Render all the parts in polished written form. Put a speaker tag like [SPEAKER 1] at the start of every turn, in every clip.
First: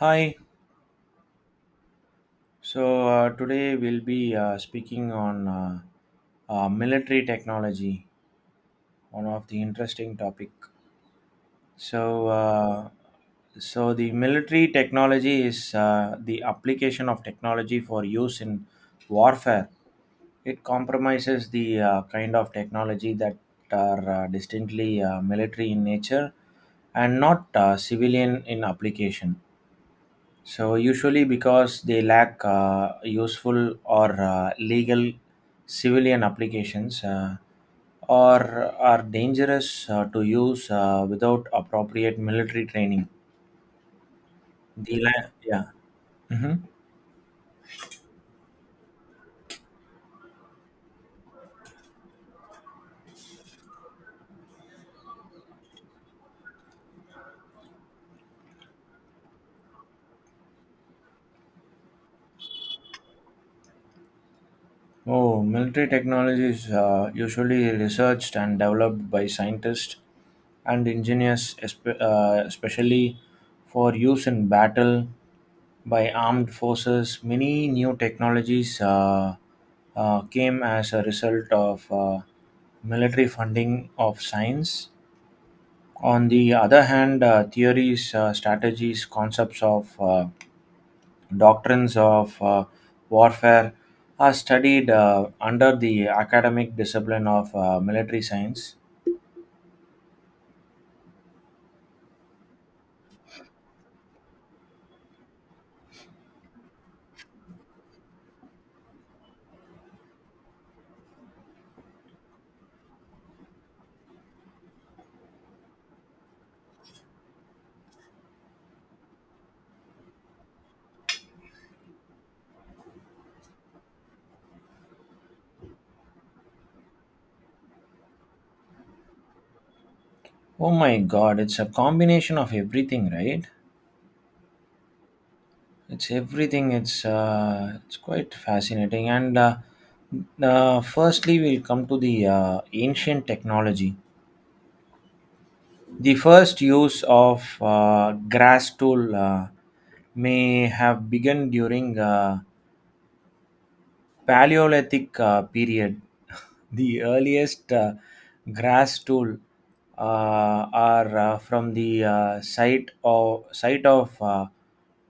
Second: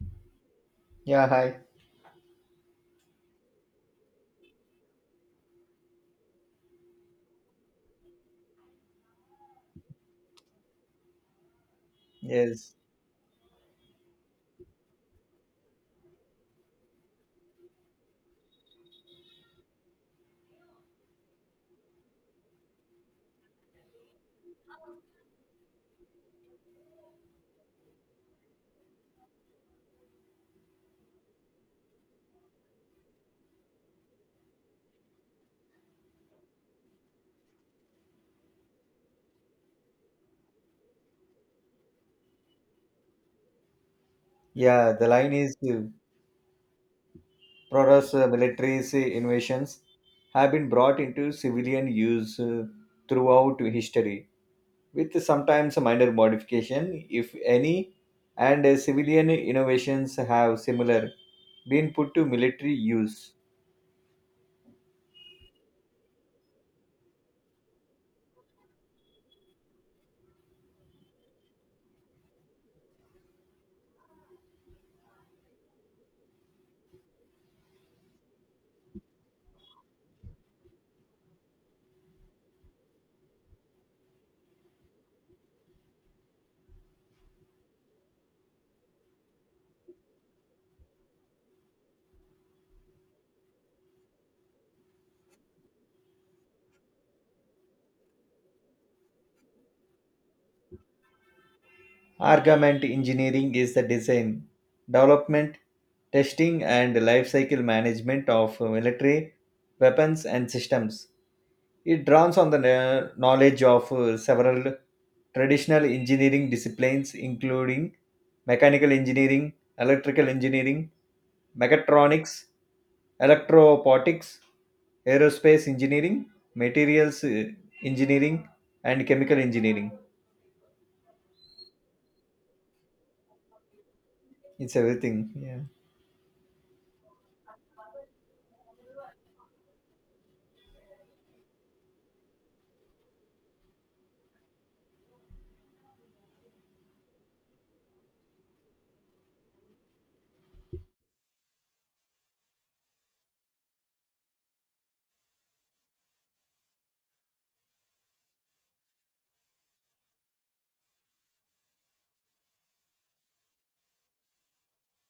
[SPEAKER 1] Hi.
[SPEAKER 2] Yeah, hi.
[SPEAKER 1] So today we'll be speaking on military technology, one of the interesting topic. So,
[SPEAKER 2] Yes.
[SPEAKER 1] uh, so the military technology is the application of technology for use in warfare. It compromises the kind of technology that are distinctly military in nature and not civilian in application. So usually because they lack useful or legal civilian applications or are dangerous to use without appropriate military training.
[SPEAKER 2] Yeah, the line is
[SPEAKER 1] Yeah. Mhm.
[SPEAKER 2] Protos military's invasions have been brought into civilian use throughout history, with sometimes minor modification, if any, and civilian innovations have similar been put to military use.
[SPEAKER 1] Oh, military technology is usually researched and developed by scientists and engineers, especially for use in battle by armed forces. Many new technologies came as a result of military funding of science. On the other hand, theories, strategies, concepts of doctrines of warfare are studied under the academic discipline of military science.
[SPEAKER 2] Armament engineering is the design, development, testing, and life cycle management of military weapons and systems. It draws on the knowledge of several traditional engineering disciplines, including mechanical engineering, electrical engineering, mechatronics, electropotics, aerospace engineering, materials engineering, and chemical engineering.
[SPEAKER 1] Oh my God! It's a combination of everything, right?
[SPEAKER 2] It's everything. Yeah,
[SPEAKER 1] It's everything. It's quite fascinating. And firstly, we'll come to the ancient technology. The first use of grass tool may have begun during Paleolithic period, the earliest grass tool are from the site of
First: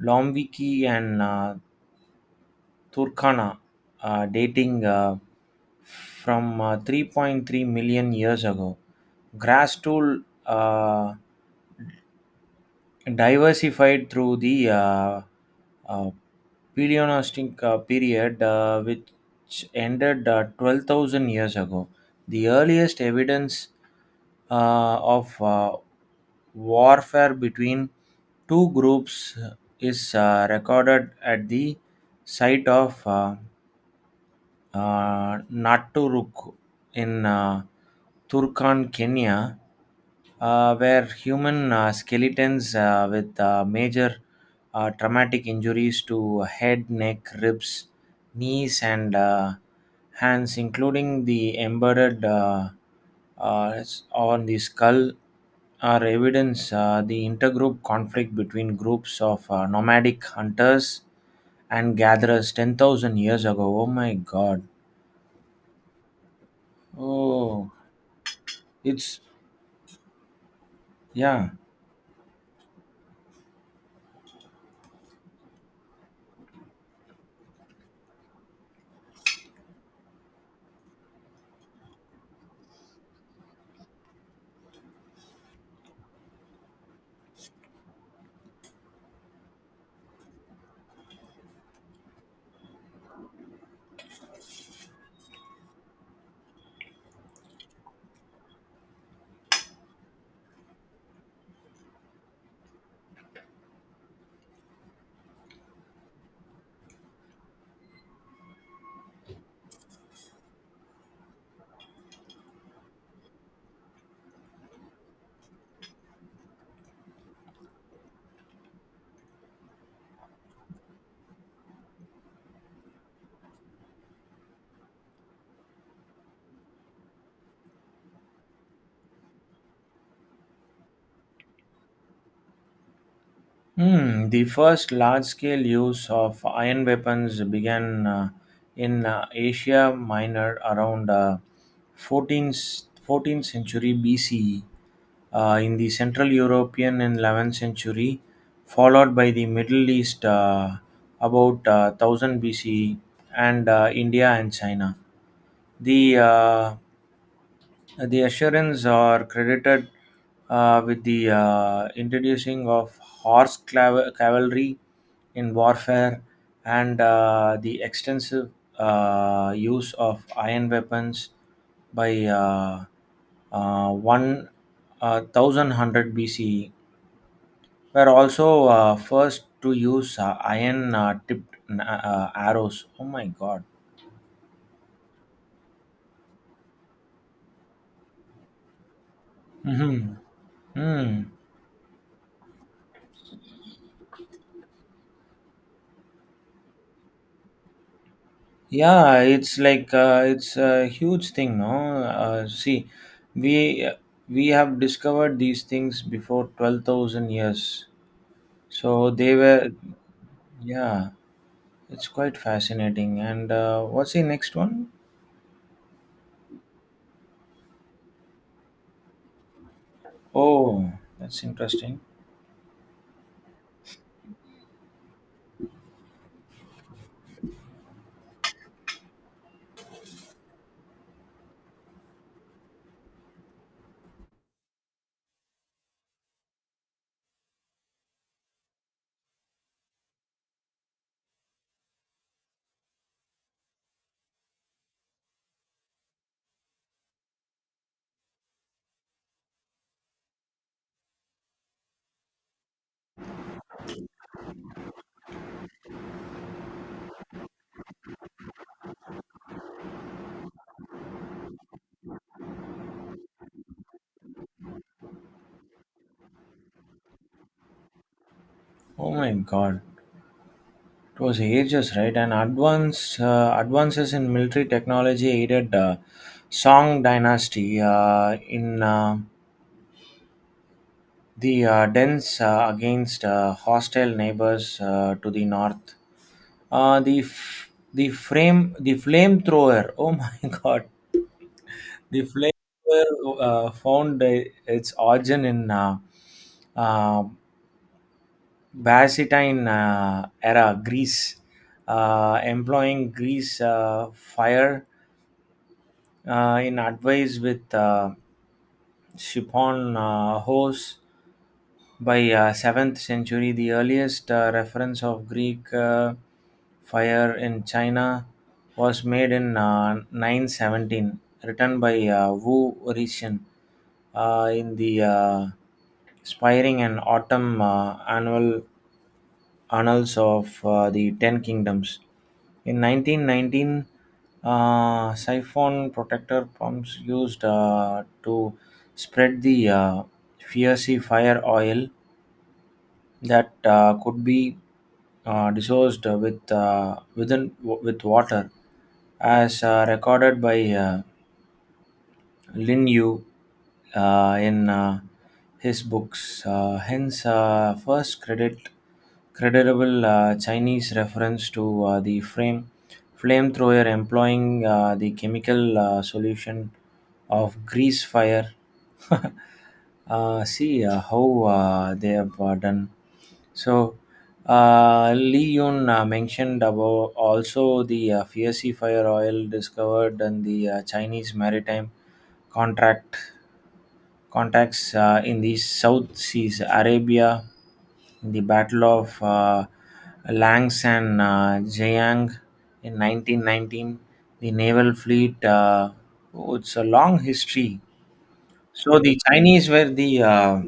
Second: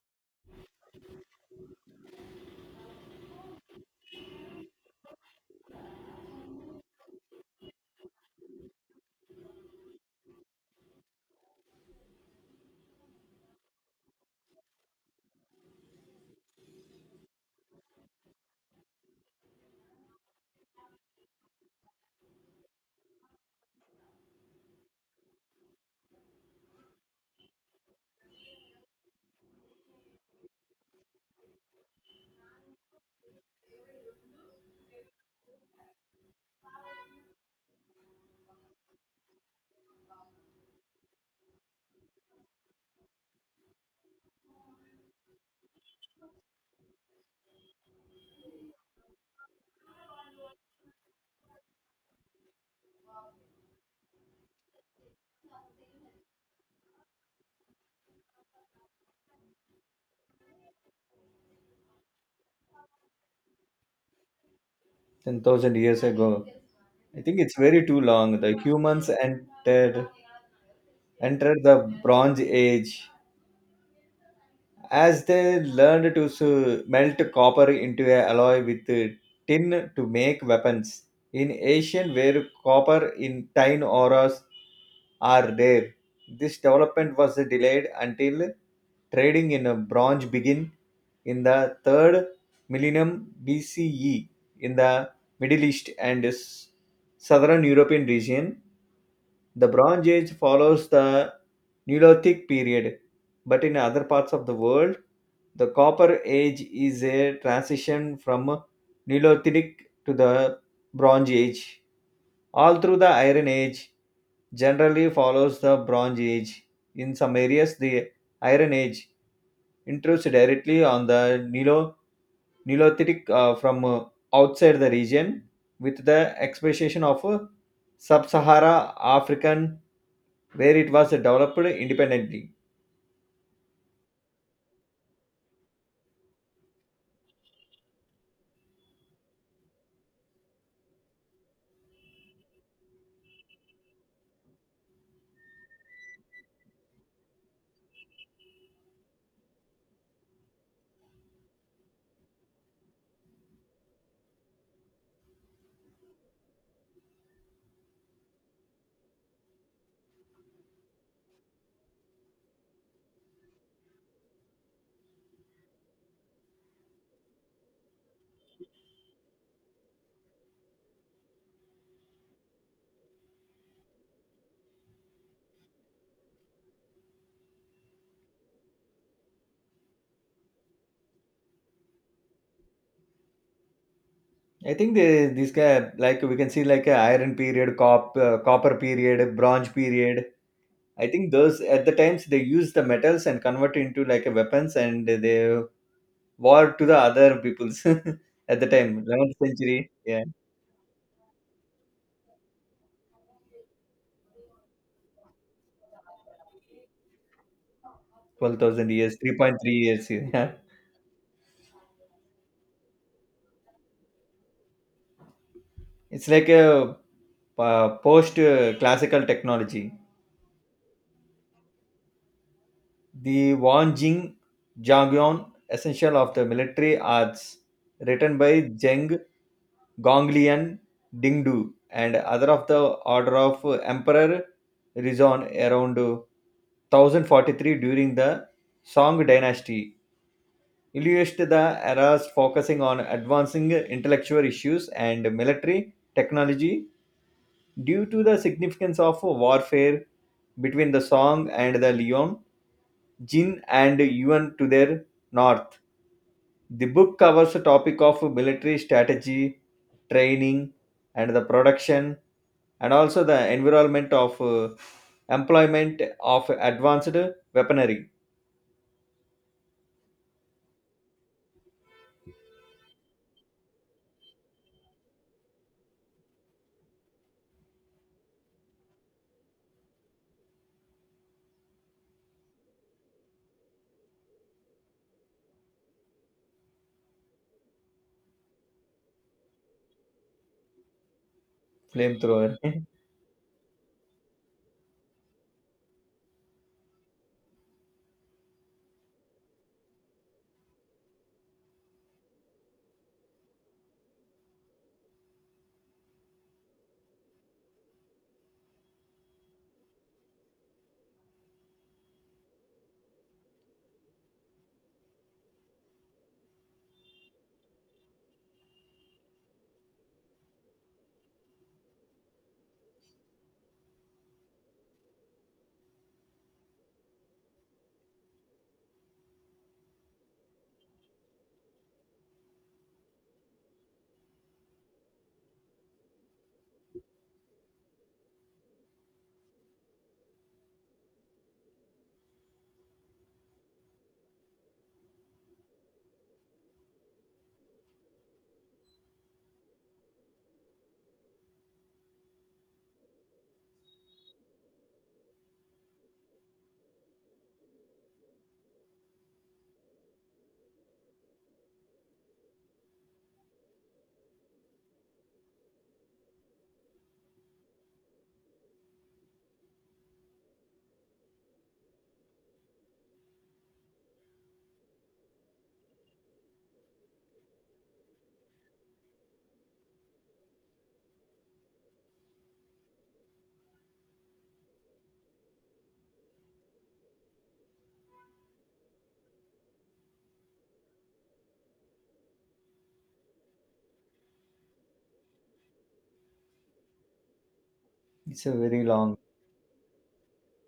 [SPEAKER 1] Lombiki and Turkana, dating from 3.3 million years ago. Grass tool diversified through the uh, Paleolithic period, which ended 12,000 years ago. The earliest evidence of warfare between two groups is recorded at the site of Naturuk in Turkan, Kenya, where human skeletons with major traumatic injuries to head, neck, ribs, knees, and hands, including the embedded uh, on the skull, are evidence the intergroup conflict between groups of nomadic hunters and gatherers 10,000 years ago. Oh my god.
[SPEAKER 2] 10,000 years ago. I think it's
[SPEAKER 1] Oh,
[SPEAKER 2] very too long. The humans
[SPEAKER 1] it's yeah.
[SPEAKER 2] entered the Bronze Age as they learned to melt copper into a alloy with tin to make weapons. In Asian, where copper in tin ores are rare, this development was delayed until trading in a bronze began in the third millennium BCE in the Middle East and southern European region. The Bronze Age follows the Neolithic period, but in other parts of the world, the Copper Age is a transition from Neolithic to the Bronze Age. All through the Iron Age generally follows the Bronze Age. In some areas, the Iron Age intrudes directly on the Neolithic from outside the region with the expectation of sub-Sahara African where it was developed independently.
[SPEAKER 1] Hmm. The first large-scale use of iron weapons began in Asia Minor around 14th century BCE in the Central European and 11th century, followed by the Middle East about 1000 BCE and India and China. The uh, The Assyrians are credited with the introducing of horse cavalry in warfare and the extensive use of iron weapons by uh, 1100 BCE were also first to use iron tipped arrows. Oh my god.
[SPEAKER 2] This guy like we can see like a iron period, copper period, bronze
[SPEAKER 1] Mhm.
[SPEAKER 2] period. I
[SPEAKER 1] Hmm.
[SPEAKER 2] think those at the times they use the metals and convert into like a weapons and they war to the other peoples at the time
[SPEAKER 1] Yeah,
[SPEAKER 2] 11th
[SPEAKER 1] it's
[SPEAKER 2] century.
[SPEAKER 1] like uh,
[SPEAKER 2] Yeah,
[SPEAKER 1] it's a huge thing, no? See, we we have discovered these things before 12,000 years.
[SPEAKER 2] twelve thousand
[SPEAKER 1] So
[SPEAKER 2] years,
[SPEAKER 1] they
[SPEAKER 2] three point
[SPEAKER 1] were,
[SPEAKER 2] three years. Yeah,
[SPEAKER 1] yeah, it's quite fascinating. And what's the next one?
[SPEAKER 2] it's like a post classical technology.
[SPEAKER 1] Oh, that's interesting.
[SPEAKER 2] The Wang Jing Jangyon Essential of the Military Arts, written by Zheng Gonglian Dingdu and other of the order of Emperor Rizon around 1043 during the Song dynasty, illustrated the eras focusing on advancing intellectual issues and military technology due to the significance of warfare between the Song and the Leon Jin and Yuan to their north. The book covers the topic of military strategy, training, and the production, and also the environment of employment of advanced weaponry.
[SPEAKER 1] Oh my God, it was ages, right? And advances in military technology aided Song dynasty in the dens against hostile neighbors to the north. The f- the frame the flamethrower. Oh my god! The
[SPEAKER 2] Flamethrower.
[SPEAKER 1] flamethrower found its origin in uh, Byzantine era Greece, employing Greece fire in advice with Shipon Hose by 7th century. The earliest reference of Greek fire in China was made in 917, written by Wu Rixin in the Spiring and Autumn Annual annals of the Ten Kingdoms. In 1919, siphon protector pumps used to spread the fiery fire oil that could be dissolved with within with water, as recorded by Lin Yu in his books, hence first credit credible Chinese reference to the frame flamethrower employing the chemical solution of grease fire. See how they have done. So Lee Yun mentioned about also the fiery fire oil discovered in the Chinese maritime contract contacts in the South Seas, Arabia, in the Battle of Langsan Jiang in 1919, the naval fleet. Oh, it's a long history.
[SPEAKER 2] It's a very
[SPEAKER 1] So
[SPEAKER 2] long.
[SPEAKER 1] the Chinese were the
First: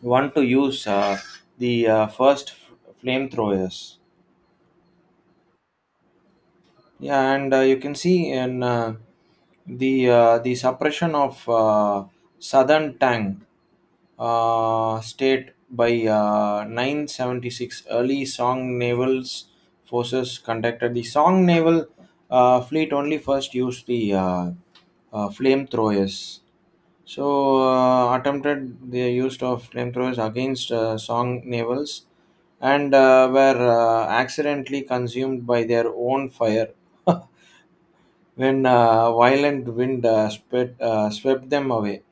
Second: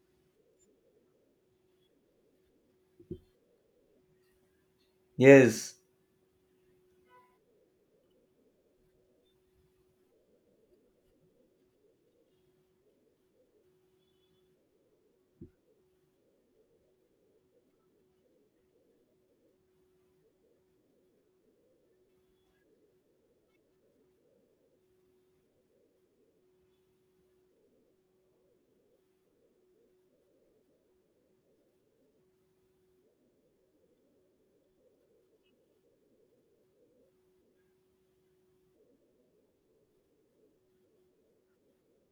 [SPEAKER 1] one to use the first flamethrowers.
[SPEAKER 2] Yes.
[SPEAKER 1] Yeah, and you can see in the suppression of Southern Tang state by 976 early Song Naval's forces conducted. The Song Naval fleet only first used the flamethrowers. So attempted the use of flamethrowers against Song Navals and were accidentally consumed by their own fire when violent wind swept them away.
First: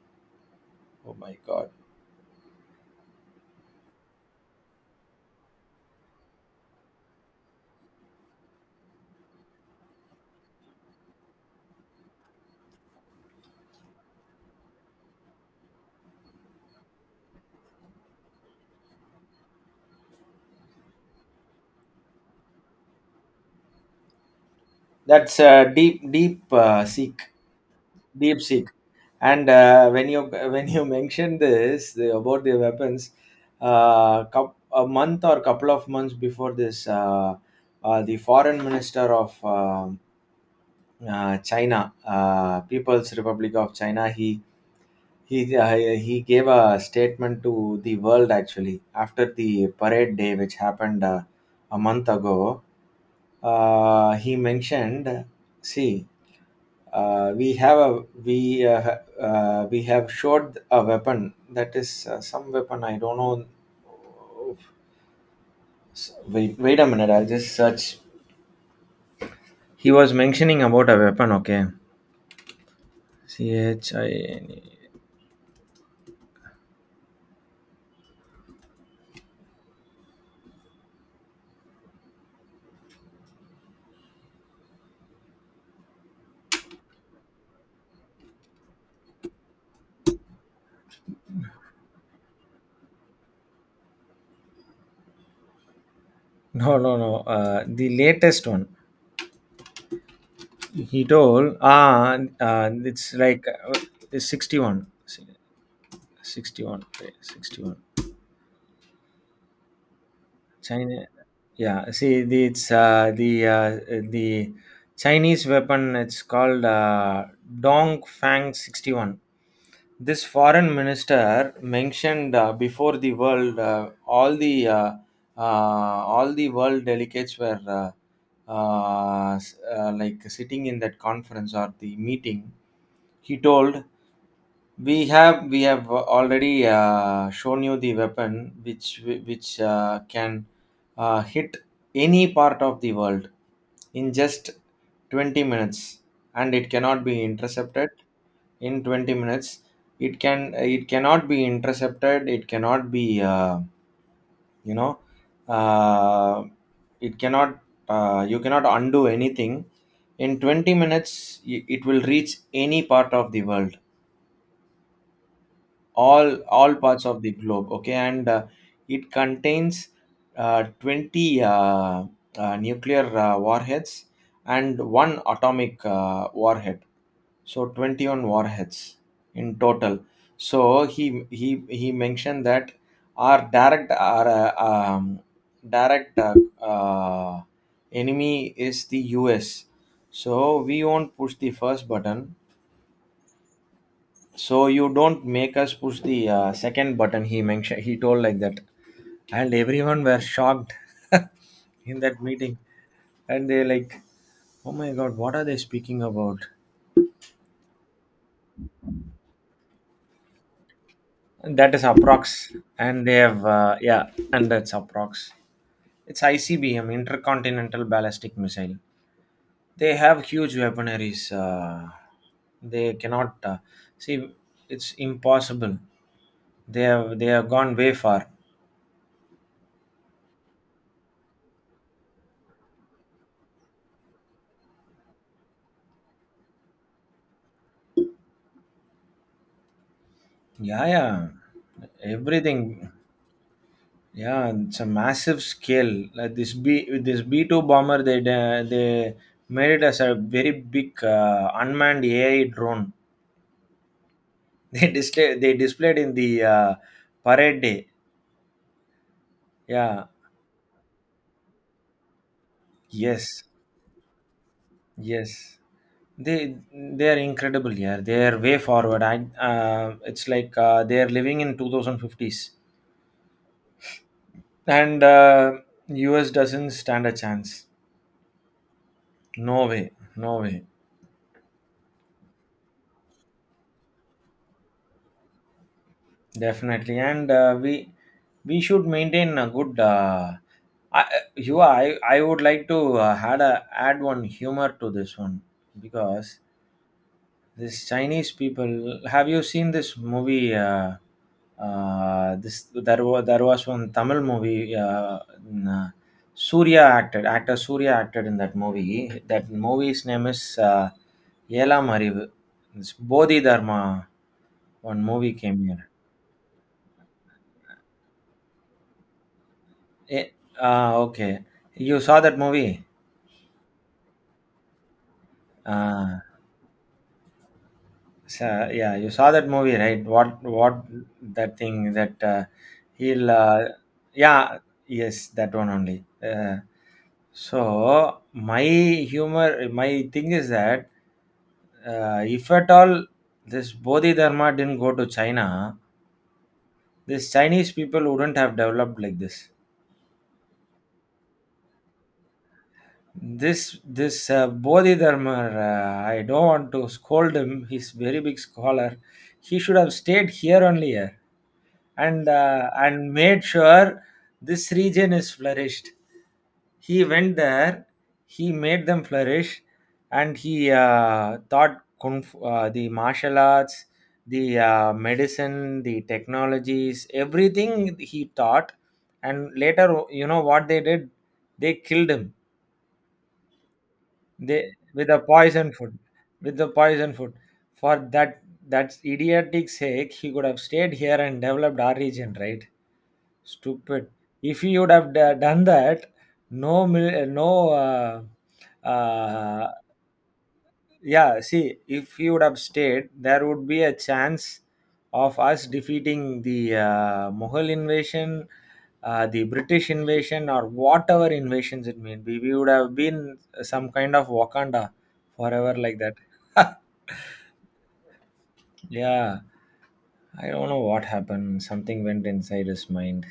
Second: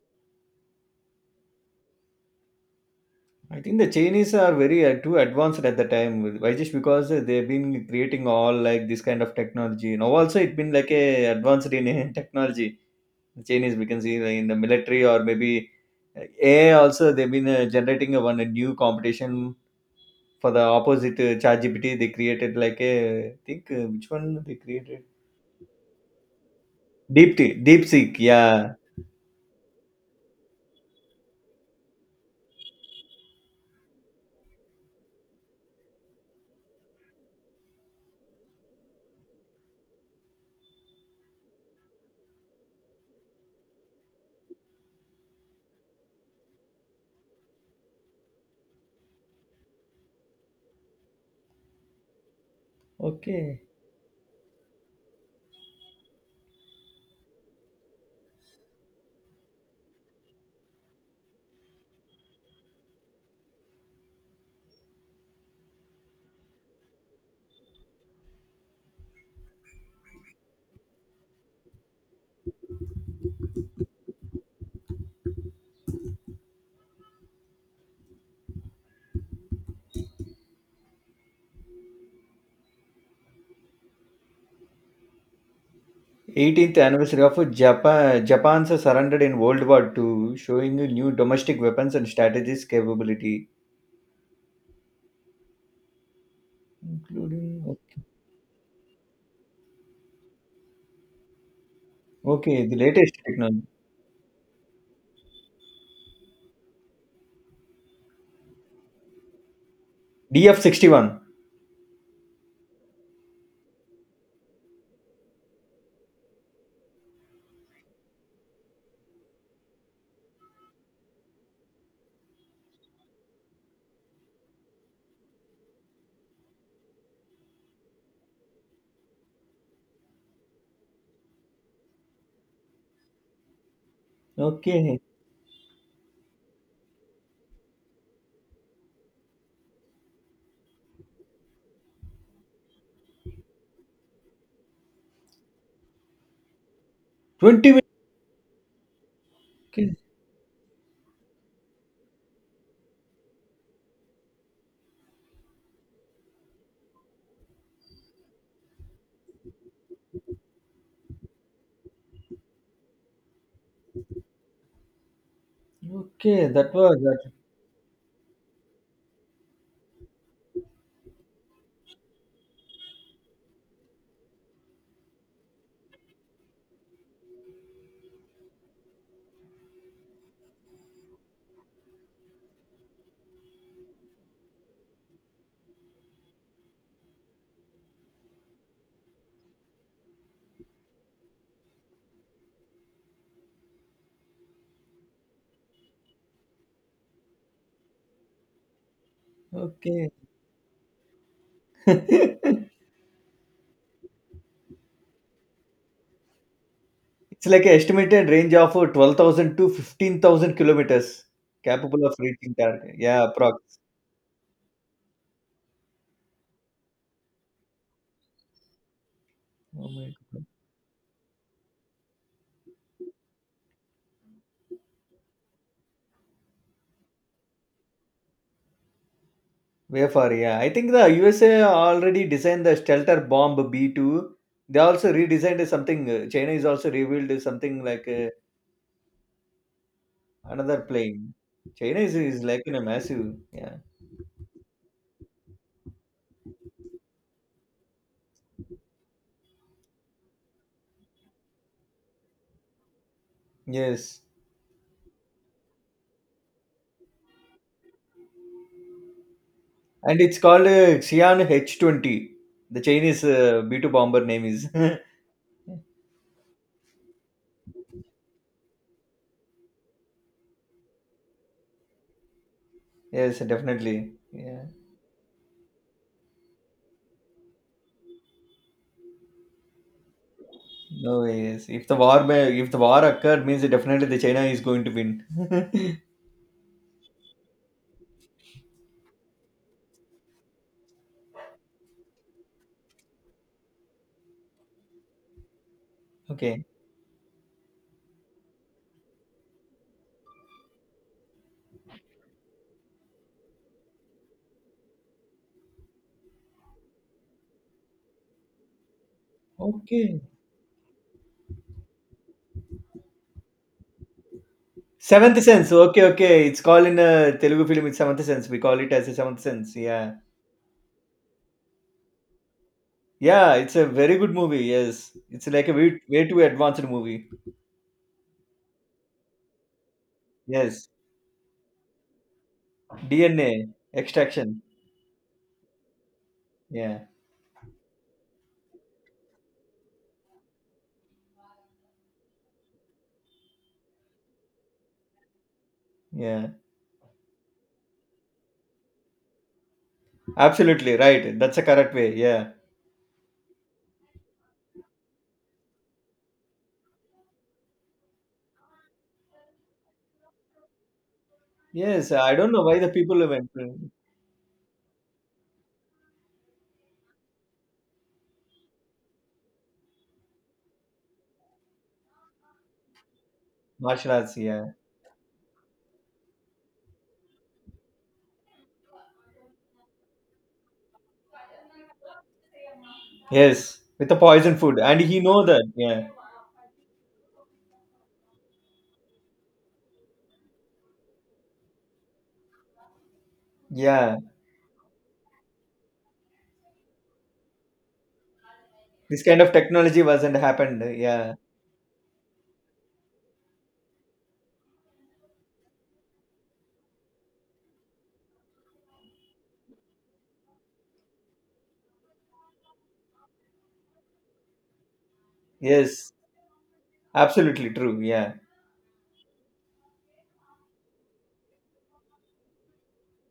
[SPEAKER 1] Oh my God,
[SPEAKER 2] I think the Chinese are very too advanced at the time. Why? Just because they've been creating all like this kind of technology. Now also it been like a advanced in technology. Chinese we can see like, in the military or maybe AI also they've been generating a one a new competition for the opposite ChatGPT. They created like a I think which one they created.
[SPEAKER 1] that's
[SPEAKER 2] Deep DeepSeek.
[SPEAKER 1] Deep Seek.
[SPEAKER 2] Yeah.
[SPEAKER 1] And when you when you mentioned about the weapons, a month or couple of months before this, the foreign minister of China, People's Republic of China, he gave a statement to the world actually after the parade day, which happened a month ago.
[SPEAKER 2] Okay.
[SPEAKER 1] He mentioned, "See, we have showed a weapon that is some weapon I don't know. Wait, wait a minute. I'll just search." He was mentioning about a weapon. Okay, CHINE.
[SPEAKER 2] 18th anniversary of Japan's surrendered in World War II, showing a new domestic weapons and strategies capability,
[SPEAKER 1] No, no, no.
[SPEAKER 2] including
[SPEAKER 1] The latest one. He told,
[SPEAKER 2] okay the
[SPEAKER 1] it's
[SPEAKER 2] latest
[SPEAKER 1] like
[SPEAKER 2] technology
[SPEAKER 1] it's 61. 61. Wait, 61. China.
[SPEAKER 2] DF61.
[SPEAKER 1] Yeah, see, it's the Chinese weapon. It's called Dong Fang 61. This foreign minister mentioned before the world all the world delegates were like sitting in that conference or the meeting. He told, we
[SPEAKER 2] Okay,
[SPEAKER 1] have already shown you the weapon which can hit any part of the world in just 20 minutes, and it cannot be
[SPEAKER 2] 20 minutes.
[SPEAKER 1] intercepted in 20 minutes.
[SPEAKER 2] Okay.
[SPEAKER 1] it can it cannot be intercepted. It cannot be, uh, you know uh, it cannot, you cannot undo anything in 20 minutes. It will reach any part of the world, all
[SPEAKER 2] Okay, that
[SPEAKER 1] all
[SPEAKER 2] was
[SPEAKER 1] parts
[SPEAKER 2] that.
[SPEAKER 1] of the globe. Okay. And it contains 20 nuclear warheads and one atomic warhead, so 21 warheads in total. So he mentioned that our direct uh, enemy is the US, so we won't push the first button, so you don't make us push the second button. He mentioned he told like that, and everyone
[SPEAKER 2] Okay.
[SPEAKER 1] were shocked in that meeting, and they like, oh my god, what are they speaking about?
[SPEAKER 2] It's like an estimated range of 12,000 to 15,000 kilometers
[SPEAKER 1] And that is
[SPEAKER 2] capable of
[SPEAKER 1] approx,
[SPEAKER 2] reaching target.
[SPEAKER 1] and they
[SPEAKER 2] Yeah,
[SPEAKER 1] have
[SPEAKER 2] approx.
[SPEAKER 1] yeah, and that's approx. It's ICBM, Intercontinental Ballistic Missile.
[SPEAKER 2] Oh
[SPEAKER 1] They
[SPEAKER 2] my
[SPEAKER 1] have
[SPEAKER 2] God.
[SPEAKER 1] huge weaponaries. They cannot see. It's impossible. They have gone way far.
[SPEAKER 2] Way far, yeah. I think the USA already designed the Stelter bomb B2. They also redesigned something. China is also revealed something like another
[SPEAKER 1] Yeah, yeah.
[SPEAKER 2] plane. China is like in a
[SPEAKER 1] Everything.
[SPEAKER 2] massive, yeah.
[SPEAKER 1] Yeah, and it's a massive scale. Like this B-2 bomber, they made it as a very big unmanned AI drone.
[SPEAKER 2] Yes.
[SPEAKER 1] They display they displayed in the parade day. Yeah.
[SPEAKER 2] And it's called Xi'an H20. The Chinese
[SPEAKER 1] Yes.
[SPEAKER 2] B2 bomber name is.
[SPEAKER 1] Yes. They are incredible. Yeah, they are way forward. I It's like they are living in 2000 fifties,
[SPEAKER 2] Yes, definitely. Yeah.
[SPEAKER 1] and US doesn't stand a chance. No way. No way.
[SPEAKER 2] No ways. If the war may, if the war occurred, means definitely the China is going to win.
[SPEAKER 1] Definitely, and we should maintain a good. I, I would like to add one humor to this one because
[SPEAKER 2] Okay.
[SPEAKER 1] this Chinese people. Have you seen this movie? This There was one Tamil movie. In, Surya acted actor Surya acted in that movie. That movie's
[SPEAKER 2] Okay.
[SPEAKER 1] name is Yelam Arivu. It's Bodhi Dharma. One movie
[SPEAKER 2] Seventh
[SPEAKER 1] came
[SPEAKER 2] Sense.
[SPEAKER 1] here.
[SPEAKER 2] Okay, okay. It's called in a Telugu film. It's Seventh Sense. We call it as a Seventh Sense. Yeah.
[SPEAKER 1] Eh, ah, okay. You saw that movie.
[SPEAKER 2] Yeah. It's a very good movie. Yes. It's like a way,
[SPEAKER 1] Uh,
[SPEAKER 2] way too advanced movie.
[SPEAKER 1] so, yeah, you saw that movie, right? What
[SPEAKER 2] Yes.
[SPEAKER 1] that thing that he'll
[SPEAKER 2] DNA
[SPEAKER 1] yeah,
[SPEAKER 2] extraction.
[SPEAKER 1] yes, that one only.
[SPEAKER 2] Yeah.
[SPEAKER 1] So my humor, my thing is that if at all this Bodhi Dharma didn't go to China,
[SPEAKER 2] Yeah.
[SPEAKER 1] these Chinese people wouldn't have developed like this.
[SPEAKER 2] Absolutely right. That's a correct way. Yeah.
[SPEAKER 1] This Bodhidharma, I don't want to scold him. He's very big scholar. He should have stayed here only,
[SPEAKER 2] Yes. I don't know why the
[SPEAKER 1] and
[SPEAKER 2] people
[SPEAKER 1] made
[SPEAKER 2] went to
[SPEAKER 1] sure this region is flourished. He went there. He made them flourish, and he taught kung fu, the martial arts,
[SPEAKER 2] martial arts.
[SPEAKER 1] the
[SPEAKER 2] Yeah.
[SPEAKER 1] medicine, the technologies, everything he taught. And later, you know what they did? They killed him,
[SPEAKER 2] Yes. With the poison
[SPEAKER 1] they
[SPEAKER 2] food, and
[SPEAKER 1] with the
[SPEAKER 2] he know that.
[SPEAKER 1] poison food,
[SPEAKER 2] Yeah.
[SPEAKER 1] with the poison food. For that, that's idiotic sake he could have stayed here and developed our region, right? Stupid.
[SPEAKER 2] Yeah.
[SPEAKER 1] If he would have done that, no no
[SPEAKER 2] This kind of technology wasn't happened. Yeah.
[SPEAKER 1] yeah, see, if he would have stayed, there would be a chance of us defeating the Mughal invasion, the British invasion, or whatever invasions it may be. We would have been some kind of Wakanda forever like
[SPEAKER 2] Yes.
[SPEAKER 1] that.
[SPEAKER 2] Absolutely true, yeah.
[SPEAKER 1] Yeah, I don't know what happened. Something went inside his mind.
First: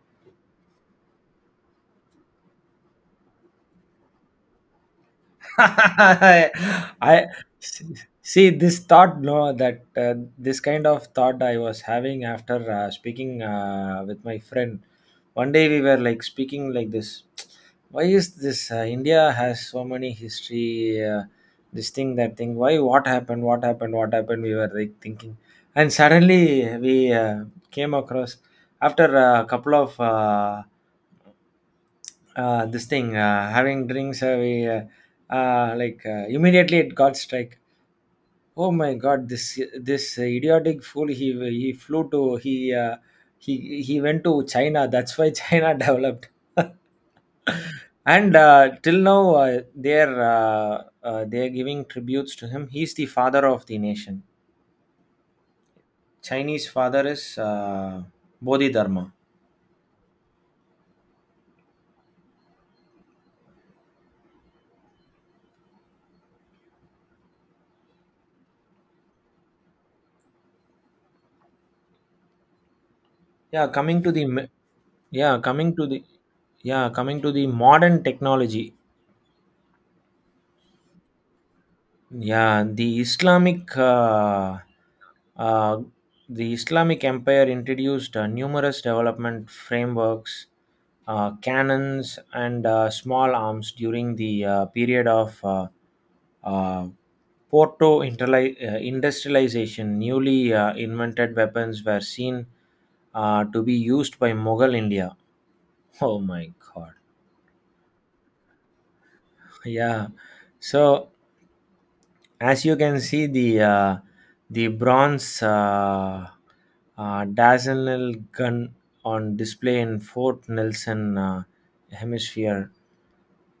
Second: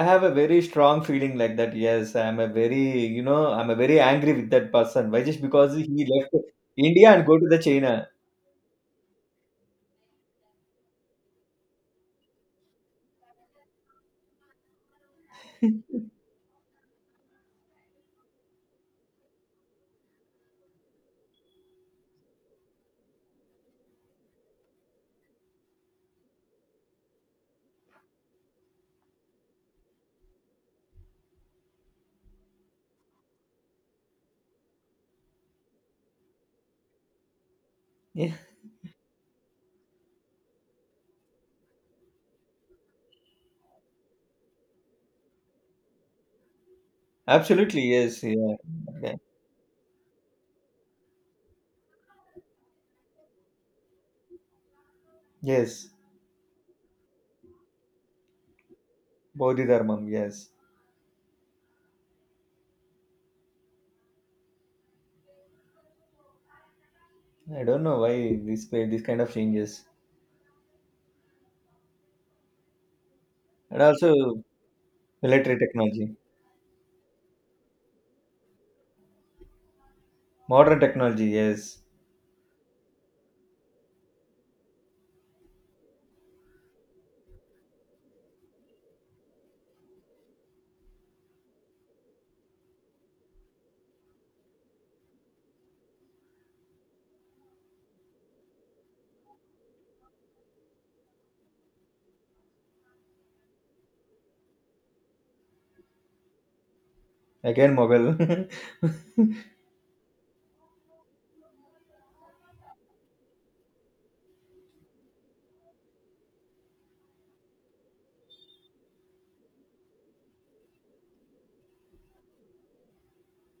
[SPEAKER 2] I have a very strong feeling like that. Yes, I'm a very you know, I'm a very angry with that person. Why? Just because he left India
[SPEAKER 1] I
[SPEAKER 2] and go to the China.
[SPEAKER 1] see this thought. No, that this kind of thought I was having after speaking with my friend. One day we were like speaking like this. Why is this? India has so many history. This thing, that thing. Why? What happened? What happened? What happened? We were like thinking, and suddenly we came across after a couple of, this thing, having drinks, we, like, immediately it got strike.
[SPEAKER 2] Yeah,
[SPEAKER 1] Oh my God, this idiotic fool! He flew to. He uh, he he went to China. That's why China developed.
[SPEAKER 2] absolutely. Yes.
[SPEAKER 1] and
[SPEAKER 2] Yeah.
[SPEAKER 1] uh, till
[SPEAKER 2] Yeah.
[SPEAKER 1] now, they're giving tributes to him. He's the father of the nation.
[SPEAKER 2] Yes.
[SPEAKER 1] Chinese father is uh, Bodhidharma.
[SPEAKER 2] Bodhi Dharmam. Yes. I don't know why this way this kind of changes.
[SPEAKER 1] yeah
[SPEAKER 2] And
[SPEAKER 1] coming to the
[SPEAKER 2] also
[SPEAKER 1] m- yeah
[SPEAKER 2] military
[SPEAKER 1] coming to the
[SPEAKER 2] technology.
[SPEAKER 1] yeah, coming to the modern technology.
[SPEAKER 2] Modern technology, yes.
[SPEAKER 1] Yeah, uh, the Islamic Empire introduced numerous development frameworks, cannons, and small arms during the period of uh, Porto industrialization. Newly invented weapons were seen to be used by Mughal India. Oh my God!
[SPEAKER 2] Again Mughal.
[SPEAKER 1] Yeah, so as you can see the bronze Dardanelle gun on display in Fort Nelson hemisphere.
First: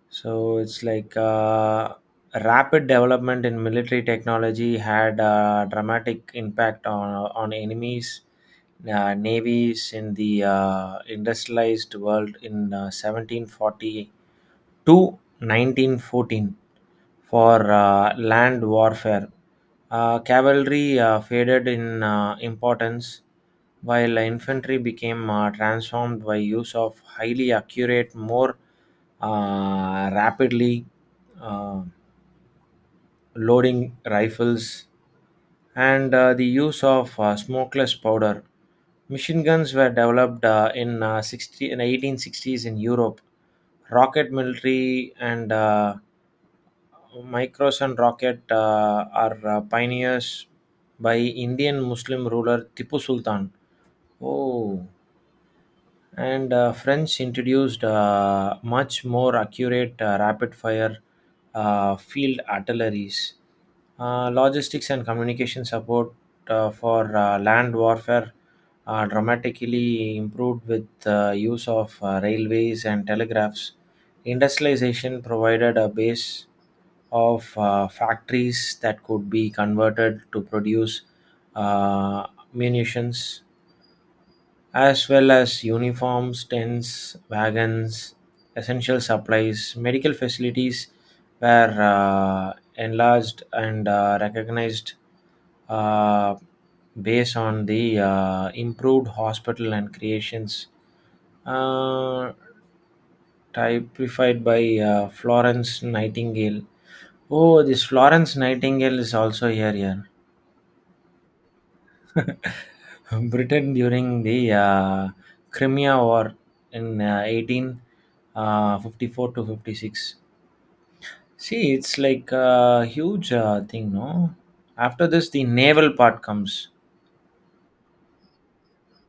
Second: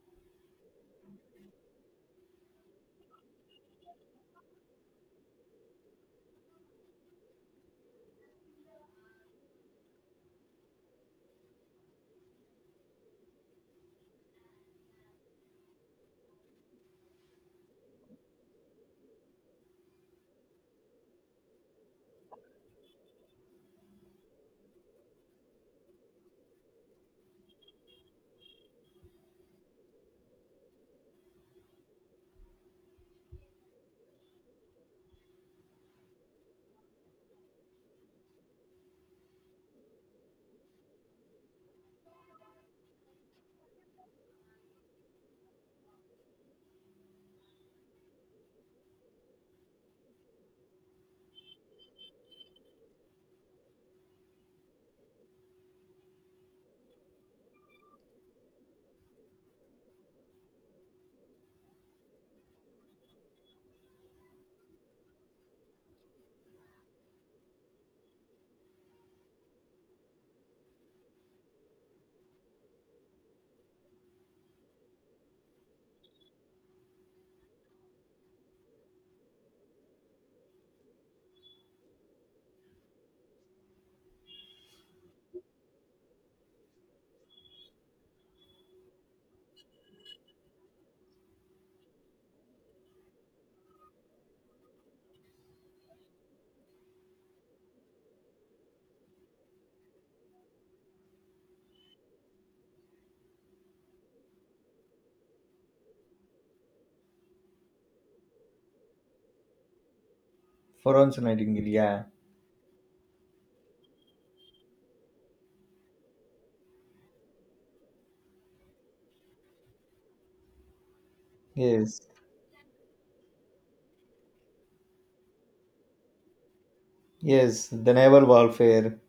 [SPEAKER 1] So it's like rapid development in military technology had a dramatic impact on enemies navies in the industrialized world in 1740 to 1914 for land warfare. Cavalry faded in importance, while infantry became transformed by use of highly accurate, more rapidly uh, loading rifles and the use of smokeless powder. Machine guns were developed in in 1860s in Europe. Rocket military, and Micros and rocket are pioneers by Indian Muslim ruler Tipu Sultan. Oh, and French introduced much more accurate rapid fire field artilleries. Logistics and communication support for land warfare dramatically improved with use of railways and telegraphs. Industrialization provided a base of factories that could be converted to produce uh, munitions, as well as uniforms, tents, wagons, essential supplies. Medical facilities were enlarged and recognized uh, based on the improved hospital and creations. Uh, Typified by Florence Nightingale. Oh, this Florence Nightingale is also here. Here,
[SPEAKER 2] For Nightingale, yeah.
[SPEAKER 1] Britain during the Crimea War in 18 54 to 56. See, it's
[SPEAKER 2] Yes.
[SPEAKER 1] like a huge thing, no? After this, the naval part comes.
[SPEAKER 2] Yes, the naval warfare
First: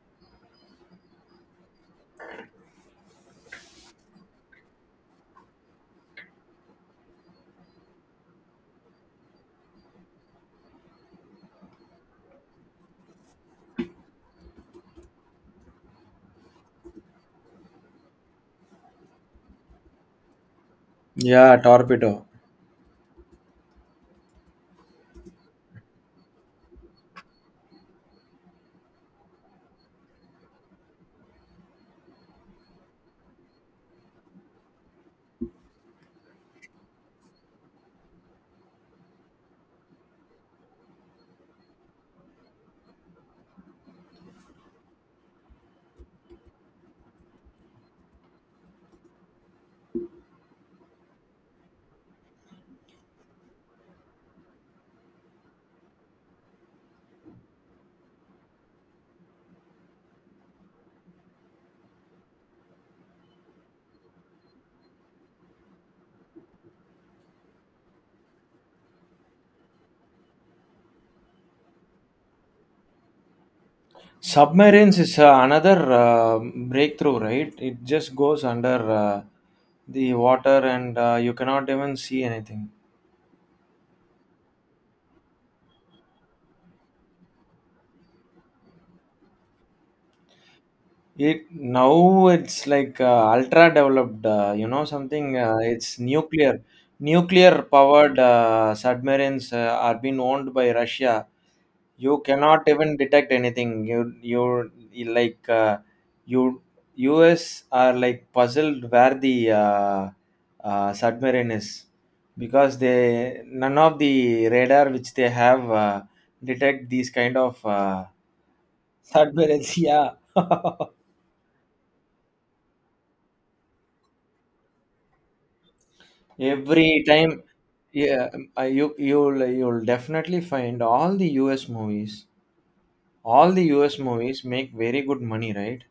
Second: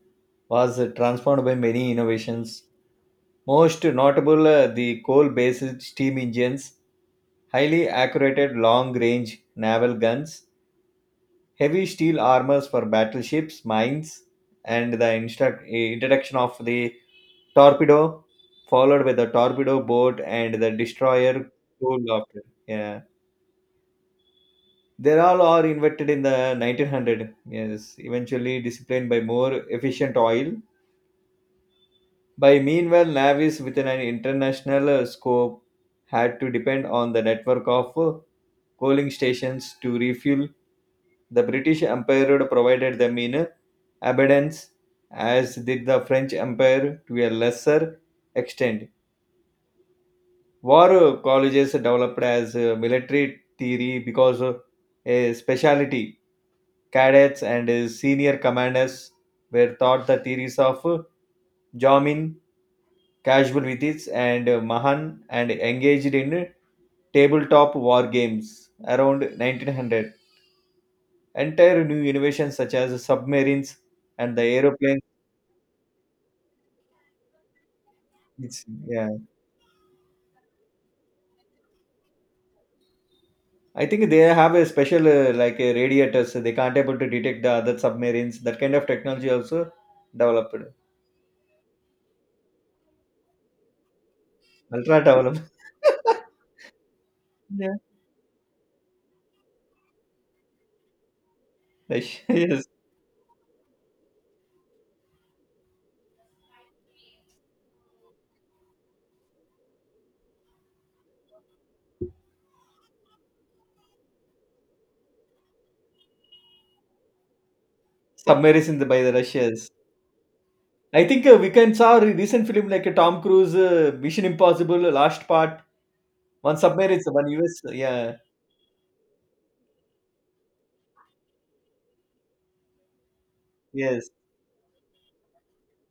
[SPEAKER 2] was transformed by many innovations. Most notable, the coal based steam engines, highly accurate long range naval guns, heavy steel armors for battleships, mines, and the introduction of the torpedo, followed by the torpedo boat and the destroyer
[SPEAKER 1] Yeah,
[SPEAKER 2] cool
[SPEAKER 1] torpedo.
[SPEAKER 2] after. Yeah. They all are invented in the 1900. Yes, eventually disciplined by more efficient oil. By meanwhile, navies with an international scope had to depend on the network of coaling stations to refuel. The British Empire provided them in abundance, as did the French Empire to a lesser extent. War colleges developed as military theory because a specialty cadets and senior commanders were taught the theories of jamming casual with it and Mahan and engaged in tabletop war games around 1900. Entire new innovations such as submarines and the
[SPEAKER 1] Submarines
[SPEAKER 2] aeroplanes.
[SPEAKER 1] is another breakthrough, right? It just goes
[SPEAKER 2] It's,
[SPEAKER 1] under
[SPEAKER 2] yeah,
[SPEAKER 1] the water, and you cannot even see anything.
[SPEAKER 2] I think they have a special like a radiators. They can't able to detect the other submarines. That kind of technology also developed,
[SPEAKER 1] It Now it's like ultra developed,
[SPEAKER 2] ultra
[SPEAKER 1] something.
[SPEAKER 2] developed.
[SPEAKER 1] It's nuclear. Nuclear
[SPEAKER 2] Yeah,
[SPEAKER 1] powered submarines are being owned by Russia. You
[SPEAKER 2] Russia-
[SPEAKER 1] cannot
[SPEAKER 2] yes,
[SPEAKER 1] even detect anything. You like you U.S. are like puzzled where the submarine is, because they, none of the radar which they have detect these kind of
[SPEAKER 2] submarines in the by the Russians.
[SPEAKER 1] submarines. Yeah,
[SPEAKER 2] I think we can saw a recent film like Tom Cruise Mission Impossible Last Part. One submarine
[SPEAKER 1] every
[SPEAKER 2] one
[SPEAKER 1] time.
[SPEAKER 2] US. Yeah.
[SPEAKER 1] Yeah, you'll definitely find all the US movies. All the US
[SPEAKER 2] Yes.
[SPEAKER 1] movies make very good money, right?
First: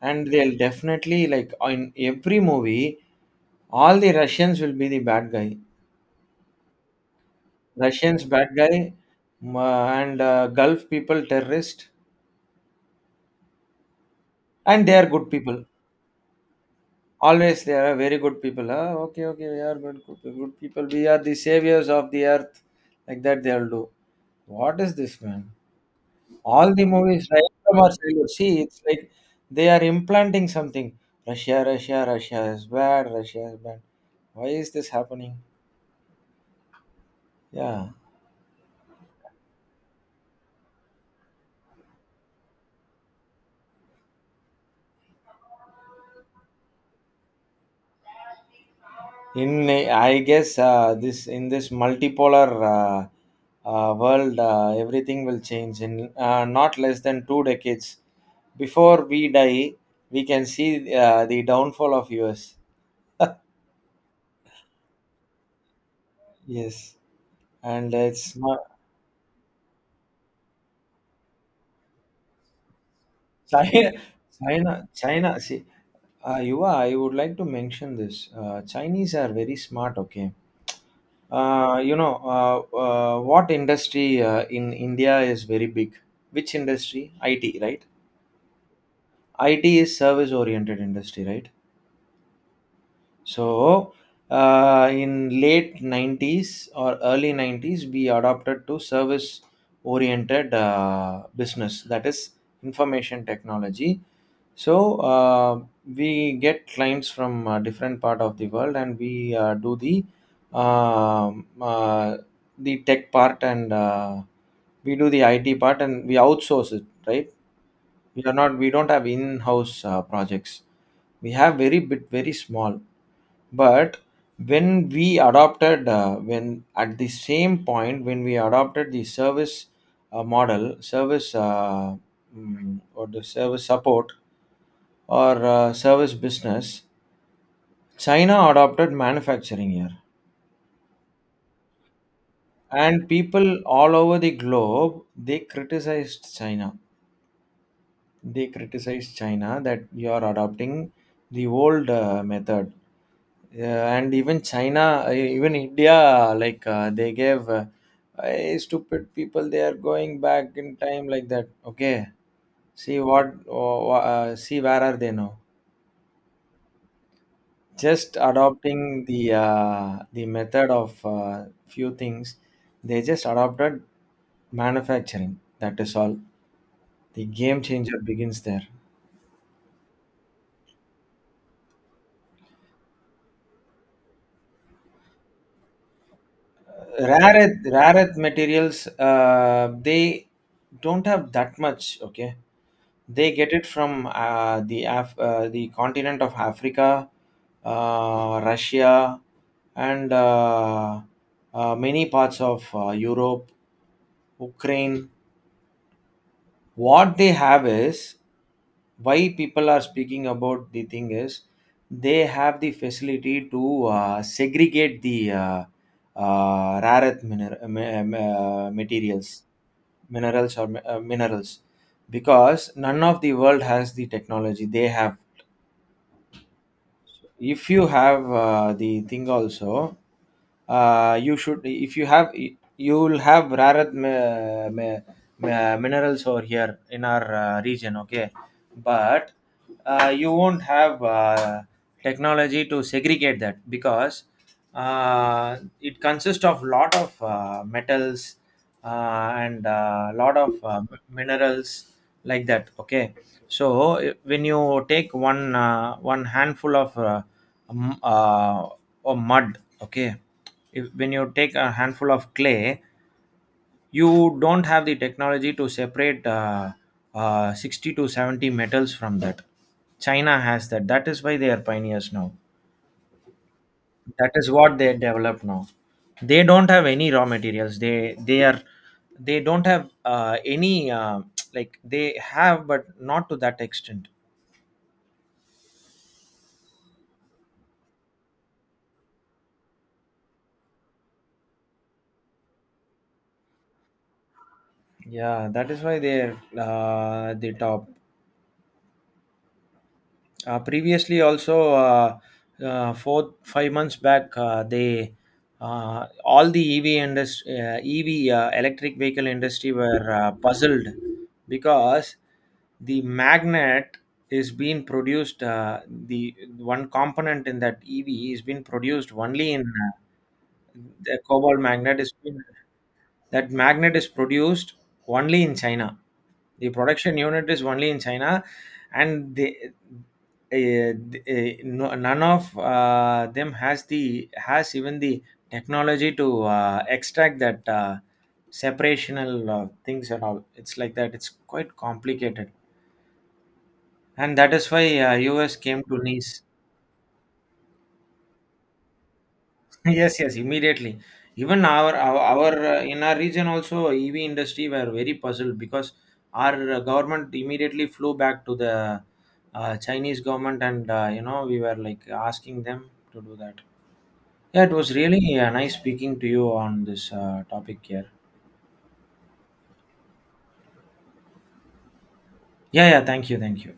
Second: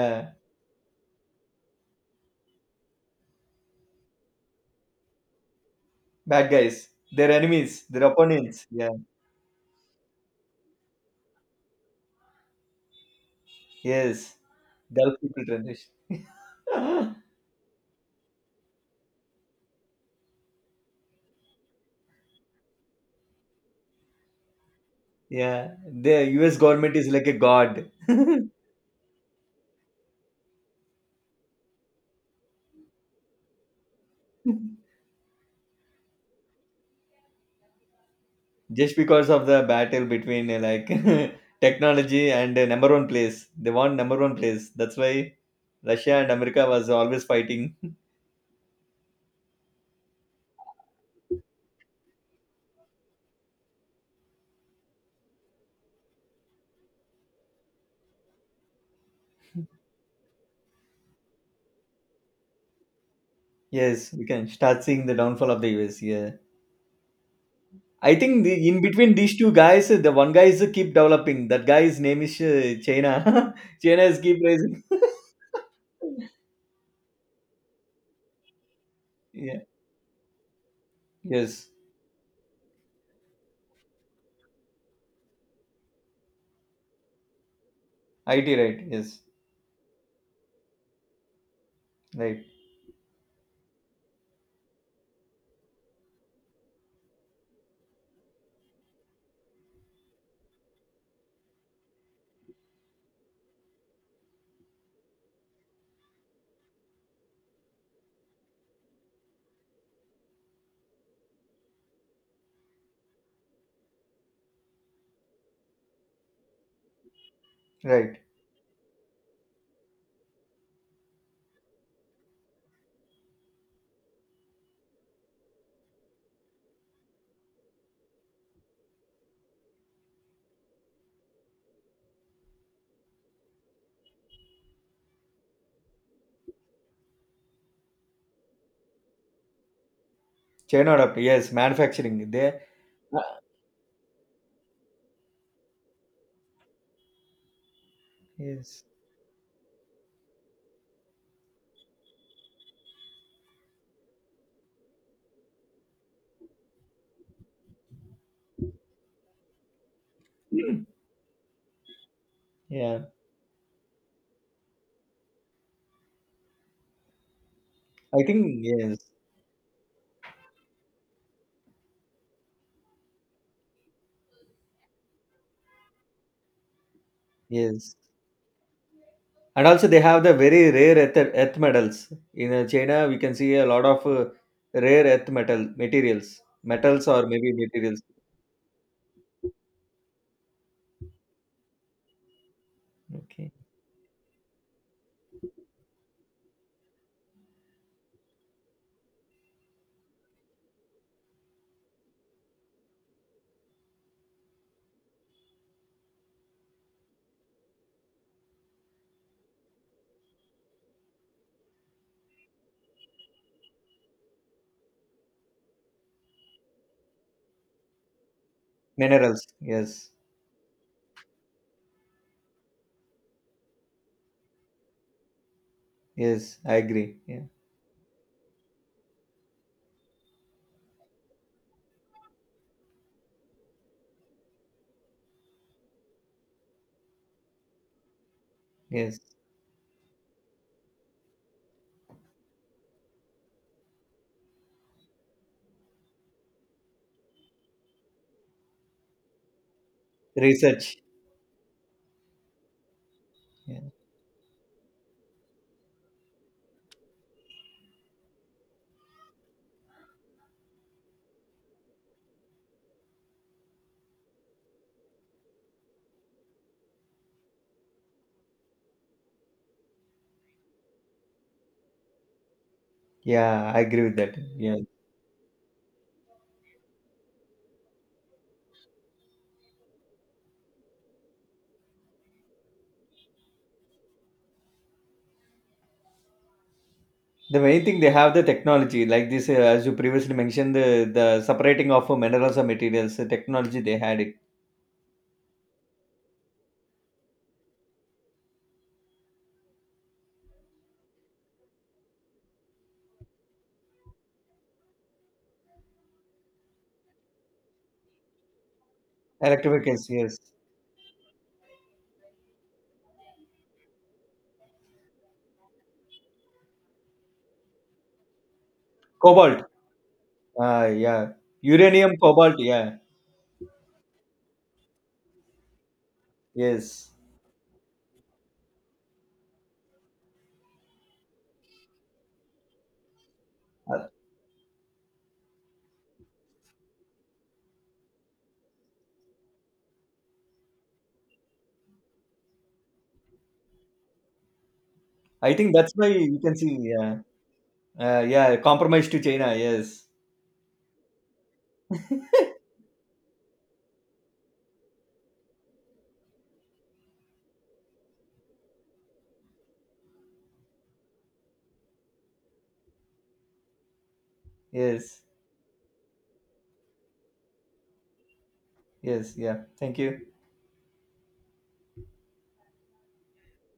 [SPEAKER 1] And they'll definitely like in every movie, all the Russians will be the bad guy.
[SPEAKER 2] Bad guys. Their enemies. Their
[SPEAKER 1] Russians bad
[SPEAKER 2] opponents. Yeah.
[SPEAKER 1] guy, and Gulf people terrorist,
[SPEAKER 2] Yes.
[SPEAKER 1] and they are
[SPEAKER 2] Gulf
[SPEAKER 1] good
[SPEAKER 2] people
[SPEAKER 1] people.
[SPEAKER 2] generation.
[SPEAKER 1] Always they are very good people. Ah, okay, okay, we are good, good, good people. We are the saviors of the earth. Like that they'll do. What is this, man?
[SPEAKER 2] Yeah. The US
[SPEAKER 1] All the
[SPEAKER 2] government is
[SPEAKER 1] movies
[SPEAKER 2] like a
[SPEAKER 1] right from our
[SPEAKER 2] god.
[SPEAKER 1] childhood. See, it's like they are implanting something. Russia, Russia, Russia is bad. Russia is bad. Why is this happening? Yeah.
[SPEAKER 2] Just because of the battle between like technology and number one place. They want number one place. That's why Russia and America was always fighting.
[SPEAKER 1] I guess this multipolar world, everything will change in not less than 2 decades. Before we die, we can see the downfall of US.
[SPEAKER 2] Yes, we can start seeing the downfall of the US. Yeah.
[SPEAKER 1] Yes, and
[SPEAKER 2] I
[SPEAKER 1] it's
[SPEAKER 2] think
[SPEAKER 1] not.
[SPEAKER 2] the, in between these two guys, the one guy is keep developing. That guy's name is China.
[SPEAKER 1] China,
[SPEAKER 2] China is keep raising.
[SPEAKER 1] China, China. See, Yuva, I would like to mention this. Chinese are very
[SPEAKER 2] Yeah.
[SPEAKER 1] smart. Okay,
[SPEAKER 2] Yes.
[SPEAKER 1] what industry in India is very big. Which industry? IT, right?
[SPEAKER 2] IT right. Yes.
[SPEAKER 1] IT is service oriented industry, right?
[SPEAKER 2] Right.
[SPEAKER 1] So, in late '90s or early '90s, we adopted to service oriented business. That is information technology. So we get clients from different part of the world, and we do um uh, the tech part, and we do the IT part, and we outsource it. Right?
[SPEAKER 2] Right.
[SPEAKER 1] We are not. We don't have in-house projects. We have very bit, very small. But when at the same point when we adopted the service model, or the service support or service business, China adopted manufacturing here.
[SPEAKER 2] China up. Yes. Manufacturing. There.
[SPEAKER 1] And people all over the globe, they criticized China. They
[SPEAKER 2] Yes.
[SPEAKER 1] criticized China that you are adopting the old method. And even China, even India, like they gave "Hey, stupid people, they are going back in time like that. Okay,
[SPEAKER 2] Yeah.
[SPEAKER 1] see where are they now? Just
[SPEAKER 2] I think yes.
[SPEAKER 1] adopting the method of few things. They just adopted manufacturing, that is all. The game
[SPEAKER 2] Yes.
[SPEAKER 1] changer begins there."
[SPEAKER 2] And also they have the very rare earth, earth metals. In China, we can see a lot of rare earth metal materials, metals or
[SPEAKER 1] Rare
[SPEAKER 2] maybe
[SPEAKER 1] earth, rare
[SPEAKER 2] materials.
[SPEAKER 1] earth materials, they don't have that much, okay. They get
[SPEAKER 2] Okay.
[SPEAKER 1] it from the continent of Africa, Russia, and many parts of Europe, Ukraine. What they have is, why people are speaking about the thing is, they have the facility to segregate the rare earth materials,
[SPEAKER 2] Minerals. Yes.
[SPEAKER 1] minerals, or minerals, because none of the world has the technology they have.
[SPEAKER 2] Yes. I agree. Yeah.
[SPEAKER 1] If you have the thing also, you should if you have, you will have rare minerals over here in our region, okay.
[SPEAKER 2] Yes.
[SPEAKER 1] But you won't have technology to segregate that, because it consists of lot of metals, and a lot of
[SPEAKER 2] Research.
[SPEAKER 1] minerals, like that, okay.
[SPEAKER 2] Yeah.
[SPEAKER 1] So when you take one handful of m- uh, or mud, okay. If, when you take a handful of clay, you don't have the technology to separate 60 to 70 metals from that. China has that. That is why they are pioneers now.
[SPEAKER 2] Yeah, I agree with
[SPEAKER 1] That
[SPEAKER 2] that.
[SPEAKER 1] is what
[SPEAKER 2] Yeah,
[SPEAKER 1] they develop now. They don't have any raw materials. They are they don't have any like they have, but not to that extent.
[SPEAKER 2] the main thing they have the technology, like this, as you previously mentioned, the separating of minerals or materials, the technology they had it.
[SPEAKER 1] Yeah, that is why they're the top. Previously, also, 4 5 months back, they, all the EV industry, EV, electric vehicle industry, were
[SPEAKER 2] Electrification, yes.
[SPEAKER 1] puzzled because the magnet is being produced. The one component in that EV is being produced only
[SPEAKER 2] Cobalt,
[SPEAKER 1] in,
[SPEAKER 2] ah,
[SPEAKER 1] the
[SPEAKER 2] yeah.
[SPEAKER 1] cobalt magnet is
[SPEAKER 2] Uranium,
[SPEAKER 1] being.
[SPEAKER 2] cobalt, yeah,
[SPEAKER 1] That magnet is produced only in China. The
[SPEAKER 2] yes.
[SPEAKER 1] production unit is only in China, and no, none of them has
[SPEAKER 2] Uh,
[SPEAKER 1] the has even the technology to extract that separational things at all. It's like that. It's quite complicated, and that is why
[SPEAKER 2] I
[SPEAKER 1] US
[SPEAKER 2] think
[SPEAKER 1] came
[SPEAKER 2] that's
[SPEAKER 1] to
[SPEAKER 2] why you
[SPEAKER 1] Nice.
[SPEAKER 2] can see, yeah, yeah, compromise to China, yes,
[SPEAKER 1] Yes, yes, immediately. Even our in our region also EV industry were very puzzled, because our government immediately flew back to the Chinese government, and we were like asking them to do that. Yeah, it was
[SPEAKER 2] yes,
[SPEAKER 1] really nice speaking to you on this topic here.
[SPEAKER 2] yes, yeah. Thank you.
[SPEAKER 1] Yeah, yeah, thank you, thank you.